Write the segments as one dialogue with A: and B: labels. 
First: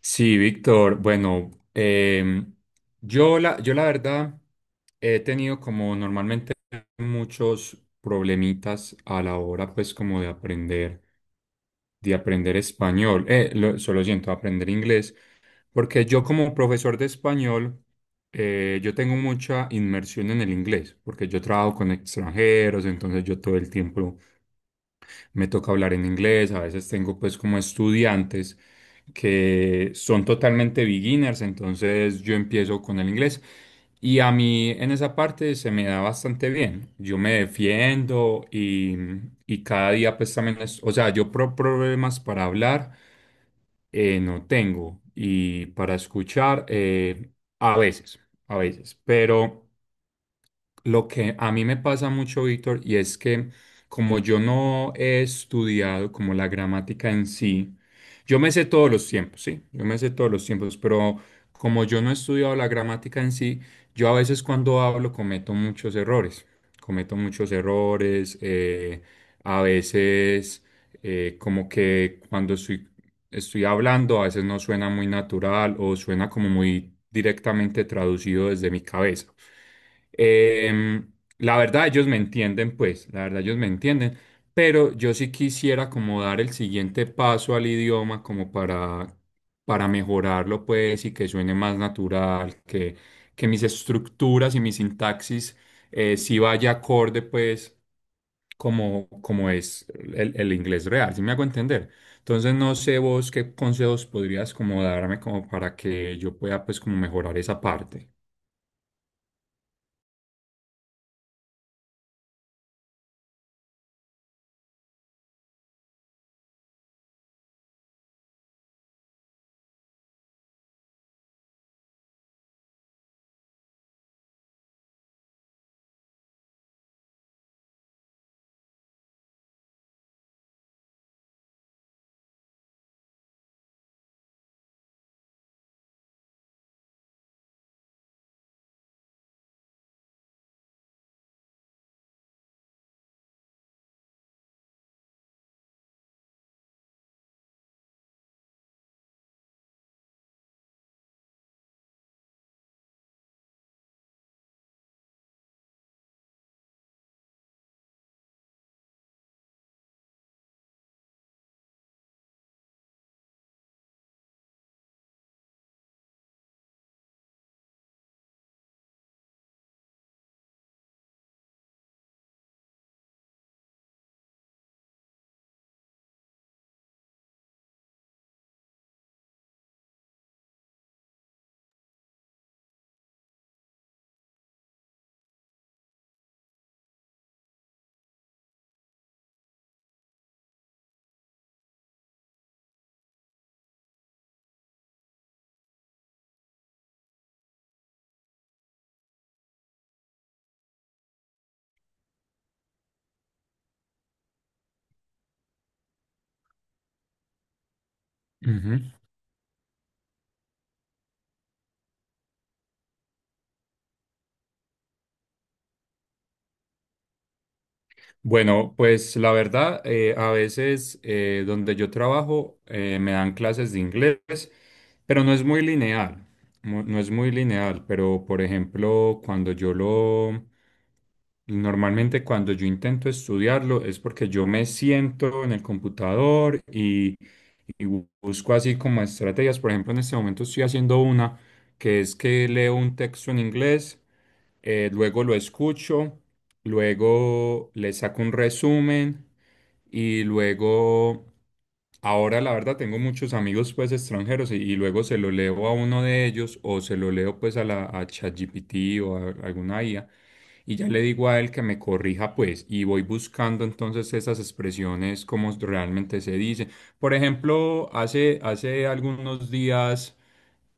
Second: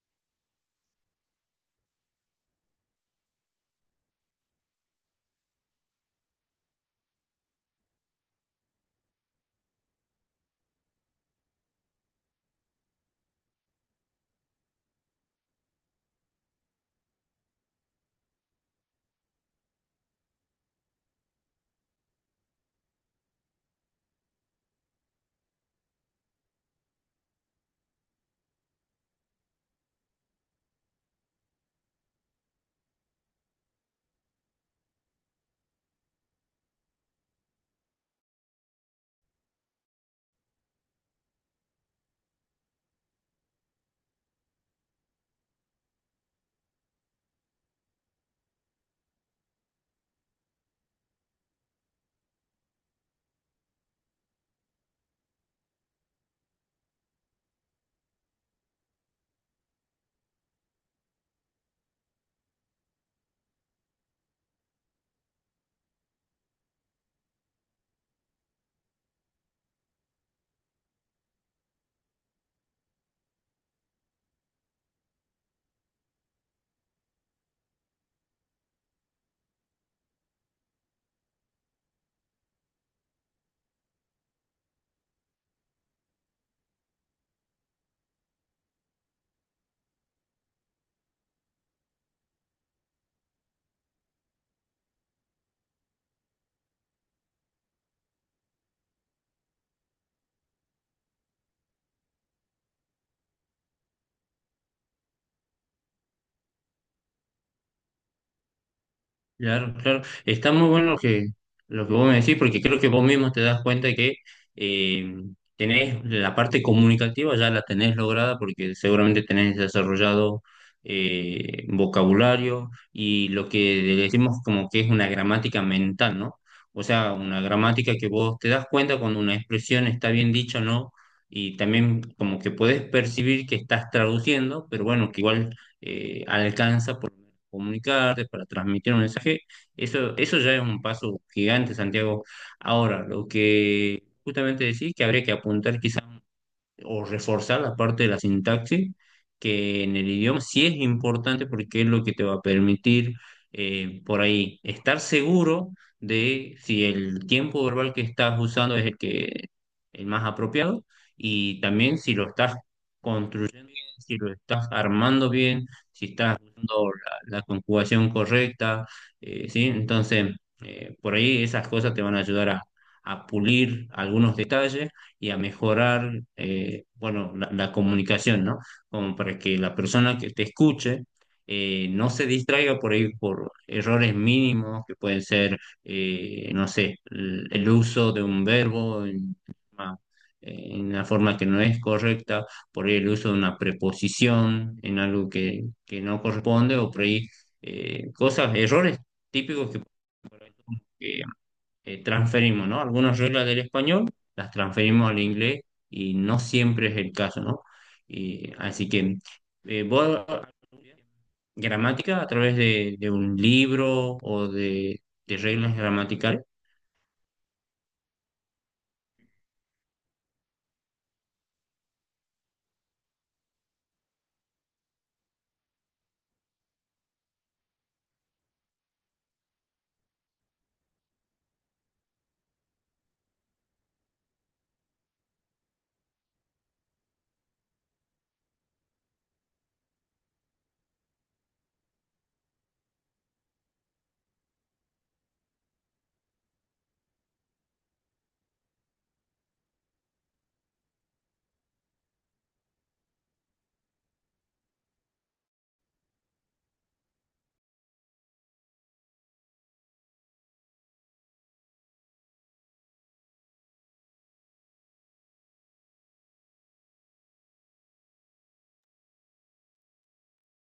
A: Sí, Víctor, bueno, yo la verdad he tenido como normalmente muchos problemitas a la hora pues como de aprender español, solo siento, aprender inglés, porque yo como profesor de español, yo tengo mucha inmersión en el inglés, porque yo trabajo con extranjeros, entonces yo todo el tiempo me toca hablar en inglés. A veces tengo pues como estudiantes que son totalmente beginners, entonces yo empiezo con el inglés y a mí en esa parte se me da bastante bien. Yo me defiendo y cada día pues también es, o sea, yo problemas para hablar no tengo, y para escuchar a veces, a veces, pero... Lo que a mí me pasa mucho, Víctor, y es que como yo no he estudiado como la gramática en sí, yo me sé todos los tiempos, sí, yo me sé todos los tiempos, pero como yo no he estudiado la gramática en sí, yo a veces cuando hablo cometo muchos errores, cometo muchos errores. A veces, como que cuando estoy, estoy hablando, a veces no suena muy natural o suena como muy directamente traducido desde mi cabeza. Em, la verdad, ellos me entienden, pues, la verdad, ellos me entienden, pero yo sí quisiera como dar el siguiente paso al idioma como para mejorarlo, pues, y que suene más natural, que mis estructuras y mi sintaxis sí vaya acorde, pues, como, como es el inglés real. ¿Sí me hago entender? Entonces no sé vos qué consejos podrías como darme como para que yo pueda pues como mejorar esa parte.
B: Claro, claro. Está muy bueno lo que vos me decís, porque creo que vos mismo te das cuenta que eh, tenés la parte comunicativa, ya la tenés lograda, porque seguramente tenés desarrollado vocabulario y lo que le decimos como que es una gramática mental, ¿no? O sea, una gramática que vos te das cuenta cuando una expresión está bien dicha o no, y también como que podés percibir que estás traduciendo, pero bueno, que igual alcanza. Comunicarte, para transmitir un mensaje, eso ya es un paso gigante, Santiago. Ahora, lo que justamente decís que habría que apuntar quizás o reforzar la parte de la sintaxis, que en el idioma sí es importante porque es lo que te va a permitir, por ahí estar seguro de si el tiempo verbal que estás usando es el más apropiado, y también si lo estás construyendo bien, si lo estás armando bien, si estás usando la conjugación correcta, ¿sí? Entonces, por ahí esas cosas te van a ayudar a pulir algunos detalles y a mejorar, bueno, la comunicación, ¿no? Como para que la persona que te escuche no se distraiga por ahí por errores mínimos que pueden ser, no sé, el uso de un verbo en una, en una forma que no es correcta, por ahí el uso de una preposición en algo que no corresponde, o por ahí cosas, errores típicos que transferimos, ¿no? Algunas reglas del español las transferimos al inglés y no siempre es el caso, ¿no? Y,
A: Ujú.
B: así que vos gramática a través de un libro o de reglas gramaticales.
A: Bueno, pues la verdad, a veces donde yo trabajo me dan clases de inglés, pero no es muy lineal, no es muy lineal, pero por ejemplo, normalmente cuando yo intento estudiarlo es porque yo me siento en el computador y busco así como estrategias. Por ejemplo, en este momento estoy haciendo una que es que leo un texto en inglés, luego lo escucho, luego le saco un resumen y luego, ahora la verdad tengo muchos amigos pues extranjeros y luego se lo leo a uno de ellos o se lo leo pues a la a ChatGPT o a alguna IA, y ya le digo a él que me corrija, pues, y voy buscando entonces esas expresiones como realmente se dicen. Por ejemplo, hace, hace algunos días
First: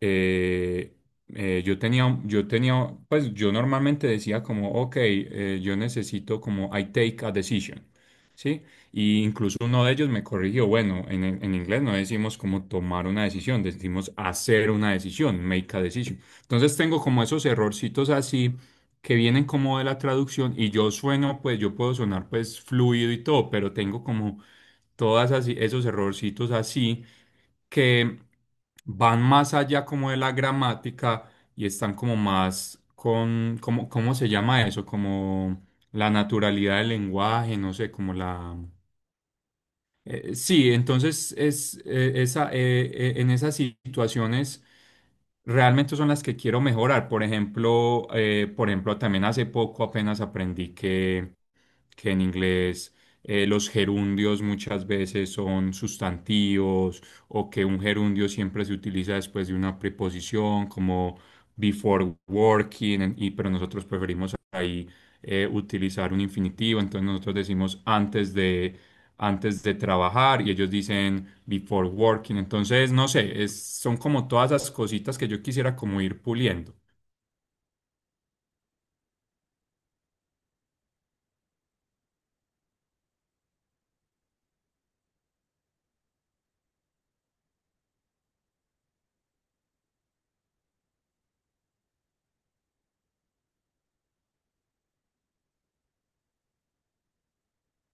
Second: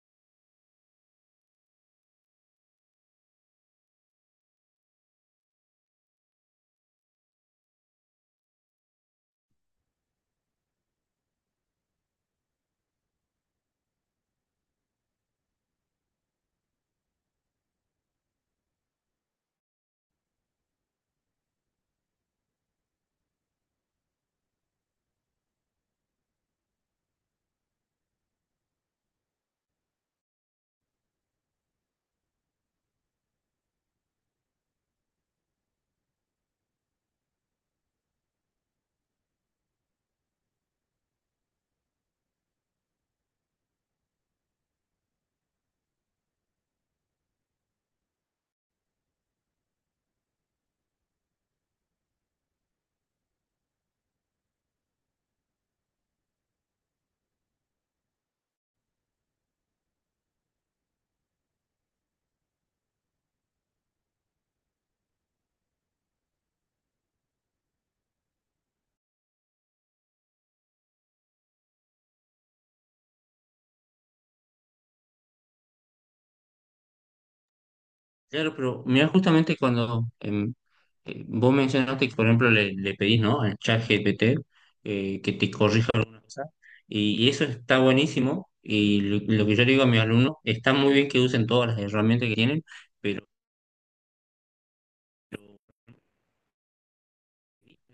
A: eh, yo tenía, pues yo normalmente decía como, ok, yo necesito como I take a decision, ¿sí? Y incluso uno de ellos me corrigió, bueno, en inglés no decimos como tomar una decisión, decimos hacer una decisión, make a decision. Entonces tengo como esos errorcitos así que vienen como de la traducción y yo sueno, pues yo puedo sonar pues fluido y todo, pero tengo como todas así, esos errorcitos así que van más allá como de la gramática y están como más con, como, ¿cómo se llama eso? Como la naturalidad del lenguaje, no sé, como la... sí, en esas situaciones realmente son las que quiero mejorar. Por ejemplo, también hace poco apenas aprendí que en inglés los gerundios muchas veces son sustantivos o que un gerundio siempre se utiliza después de una preposición como before working, pero nosotros preferimos ahí utilizar un infinitivo, entonces nosotros decimos antes de trabajar y ellos dicen before working. Entonces no sé, son como todas esas cositas que yo quisiera como ir puliendo.
B: Claro, pero mira, justamente cuando vos mencionaste que, por ejemplo, le pedís, ¿no? al chat GPT que te corrija alguna cosa, y eso está buenísimo. Y lo que yo le digo a mis alumnos, está muy bien que usen todas las herramientas que tienen,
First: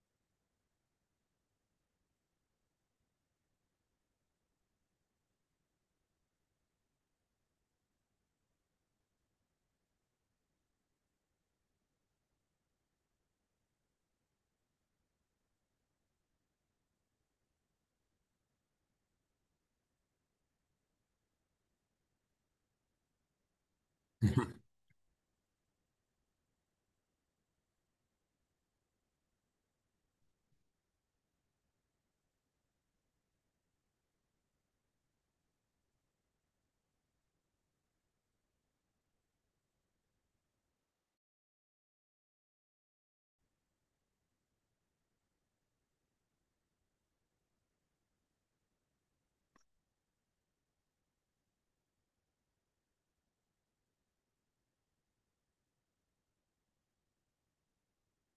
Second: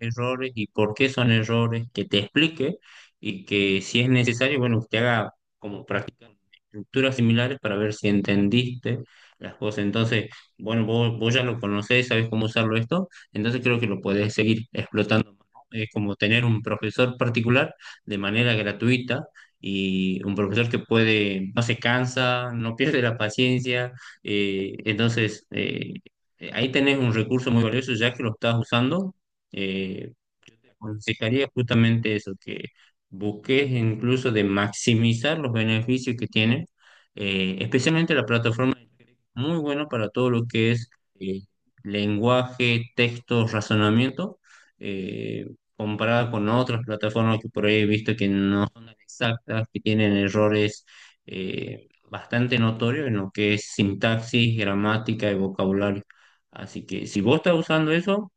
B: errores y por qué son errores, que te explique, y que si es necesario, bueno, usted haga como practicar estructuras similares para ver si entendiste las cosas. Entonces, bueno, vos ya lo conocés, sabés cómo usarlo esto, entonces creo que lo podés seguir explotando más, ¿no? Es como tener un profesor particular de manera gratuita, y un profesor que puede, no se cansa, no pierde la paciencia, eh, entonces... eh, Ahí tenés un recurso muy valioso ya que lo estás usando. eh, yo te aconsejaría justamente eso, que busques incluso de maximizar los beneficios que tiene, especialmente la plataforma de Telegram, muy bueno para todo lo que es eh, lenguaje, texto, razonamiento, eh, comparada con otras plataformas que por ahí he visto que no son tan exactas, que tienen errores bastante notorios en lo que es sintaxis, gramática y vocabulario. Así que si vos estás usando eso,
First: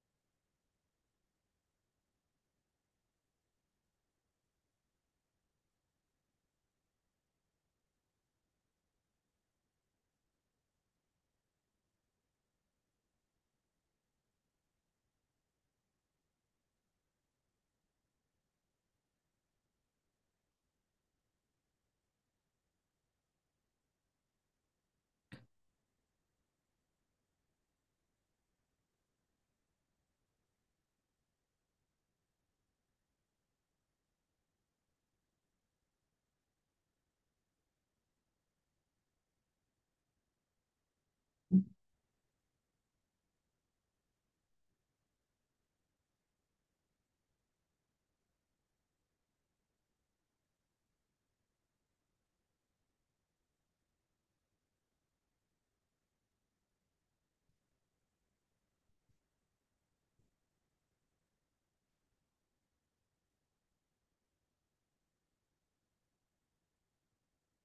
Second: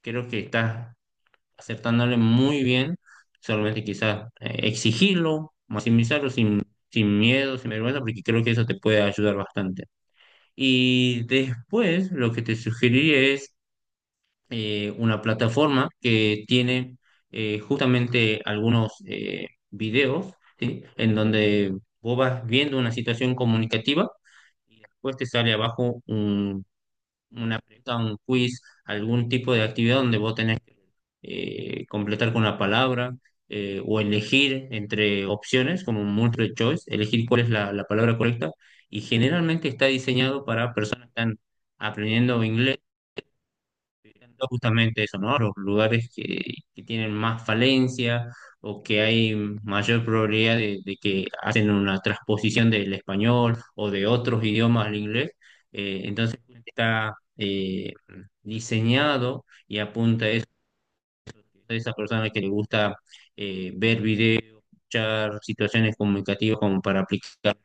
B: creo que estás acertándole muy bien, solamente quizás exigirlo, maximizarlo sin, sin miedo, sin vergüenza, porque creo que eso te puede ayudar bastante. Y después lo que te sugeriría es una plataforma que tiene justamente algunos videos, ¿sí? En donde vos vas viendo una situación comunicativa y después te sale abajo una pregunta, un quiz, algún tipo de actividad donde vos tenés que completar con una palabra o elegir entre opciones, como un multiple choice, elegir cuál es la palabra correcta. Y generalmente está diseñado para personas que están aprendiendo inglés viendo justamente eso, ¿no? Los lugares que tienen más falencia o que hay mayor probabilidad de que hacen una transposición del español o de otros idiomas al inglés. Entonces está diseñado y apunta a eso, a esa persona que le gusta ver videos, escuchar situaciones comunicativas como para aplicar.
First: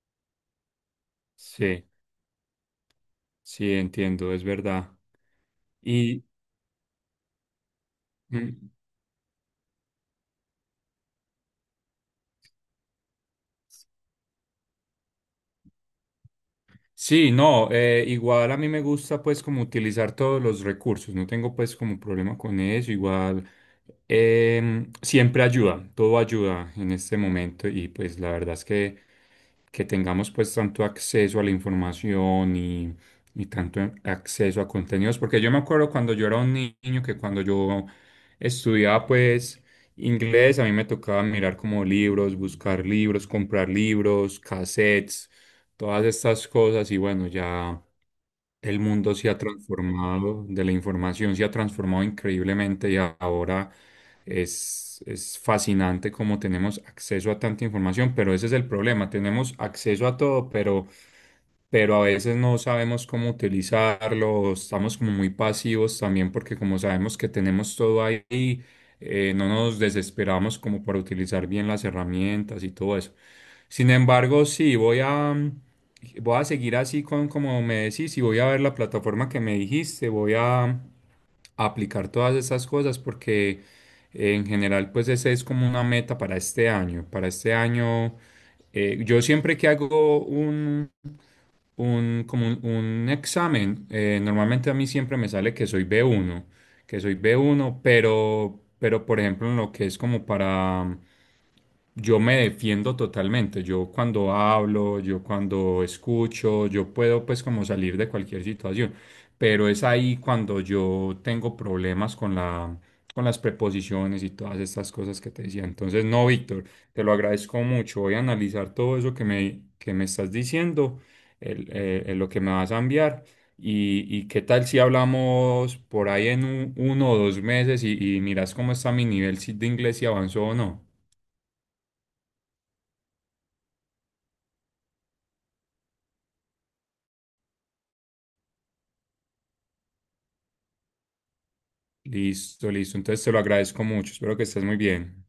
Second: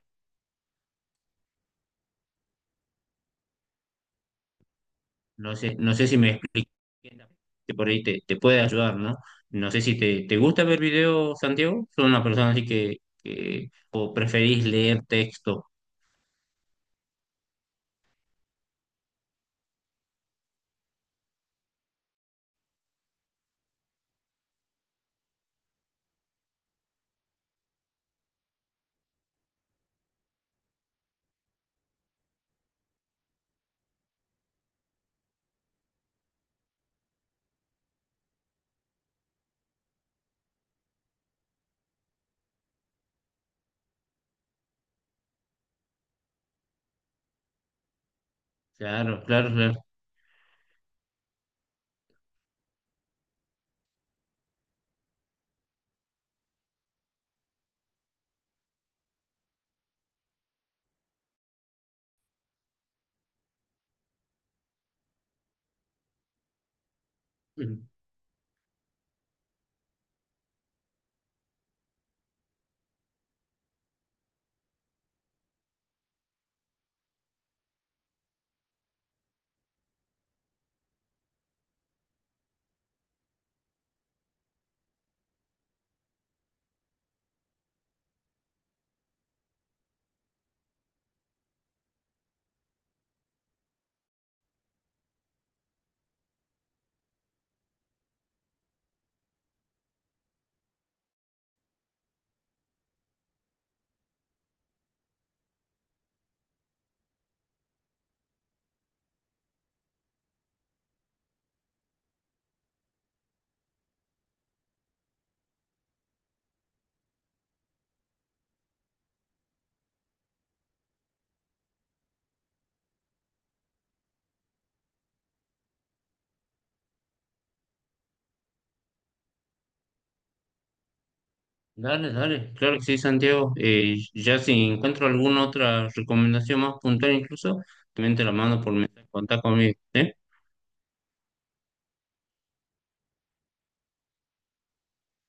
A: Sí, sí, entiendo, es verdad.
B: No sé, no sé si
A: Y,
B: me explico, que por ahí te puede
A: mm,
B: ayudar, ¿no? No sé si te gusta ver videos, Santiago. ¿Son una persona así que- o preferís leer texto?
A: Sí, no, igual a mí me gusta pues como utilizar todos los recursos, no tengo pues como problema con eso. Igual siempre ayuda, todo ayuda en este momento, y pues la verdad es que tengamos pues tanto acceso a la información y tanto acceso a contenidos, porque yo me acuerdo cuando yo era un niño que cuando yo estudiaba pues inglés, a mí me tocaba mirar como libros, buscar libros, comprar libros, cassettes, todas estas cosas. Y bueno, ya el mundo
B: Claro,
A: se ha
B: claro, claro.
A: transformado, de la información se ha transformado increíblemente, y ahora es fascinante cómo tenemos acceso a tanta información, pero ese es el problema, tenemos acceso a todo, pero a veces no sabemos cómo utilizarlo. Estamos como muy pasivos también porque como sabemos que tenemos todo ahí, no nos desesperamos como para utilizar bien las herramientas y todo eso. Sin embargo, sí, voy a, voy a seguir así con como me decís, y voy a ver la plataforma que me dijiste. Voy a aplicar todas esas cosas porque en general pues esa es como una meta para este año. Para este año, yo siempre que hago un, como un examen, normalmente a mí siempre me sale que soy B1, que soy B1. Pero por ejemplo en lo que es como para... Yo me defiendo totalmente, yo cuando hablo, yo cuando escucho, yo puedo pues como salir de cualquier situación, pero es ahí cuando yo tengo problemas con la, con las preposiciones y todas estas cosas que te decía. Entonces, no, Víctor, te lo agradezco mucho, voy a analizar todo eso que me estás diciendo lo que me vas a enviar. Y qué tal si hablamos por ahí en uno o dos meses, y miras cómo está mi nivel de inglés, si avanzó o no.
B: Dale, dale, claro que sí, Santiago. Ya si encuentro alguna otra recomendación más puntual incluso, también te la mando por mensaje, contá conmigo, ¿sí?
A: Listo, listo. Entonces te lo agradezco mucho. Espero que estés muy bien.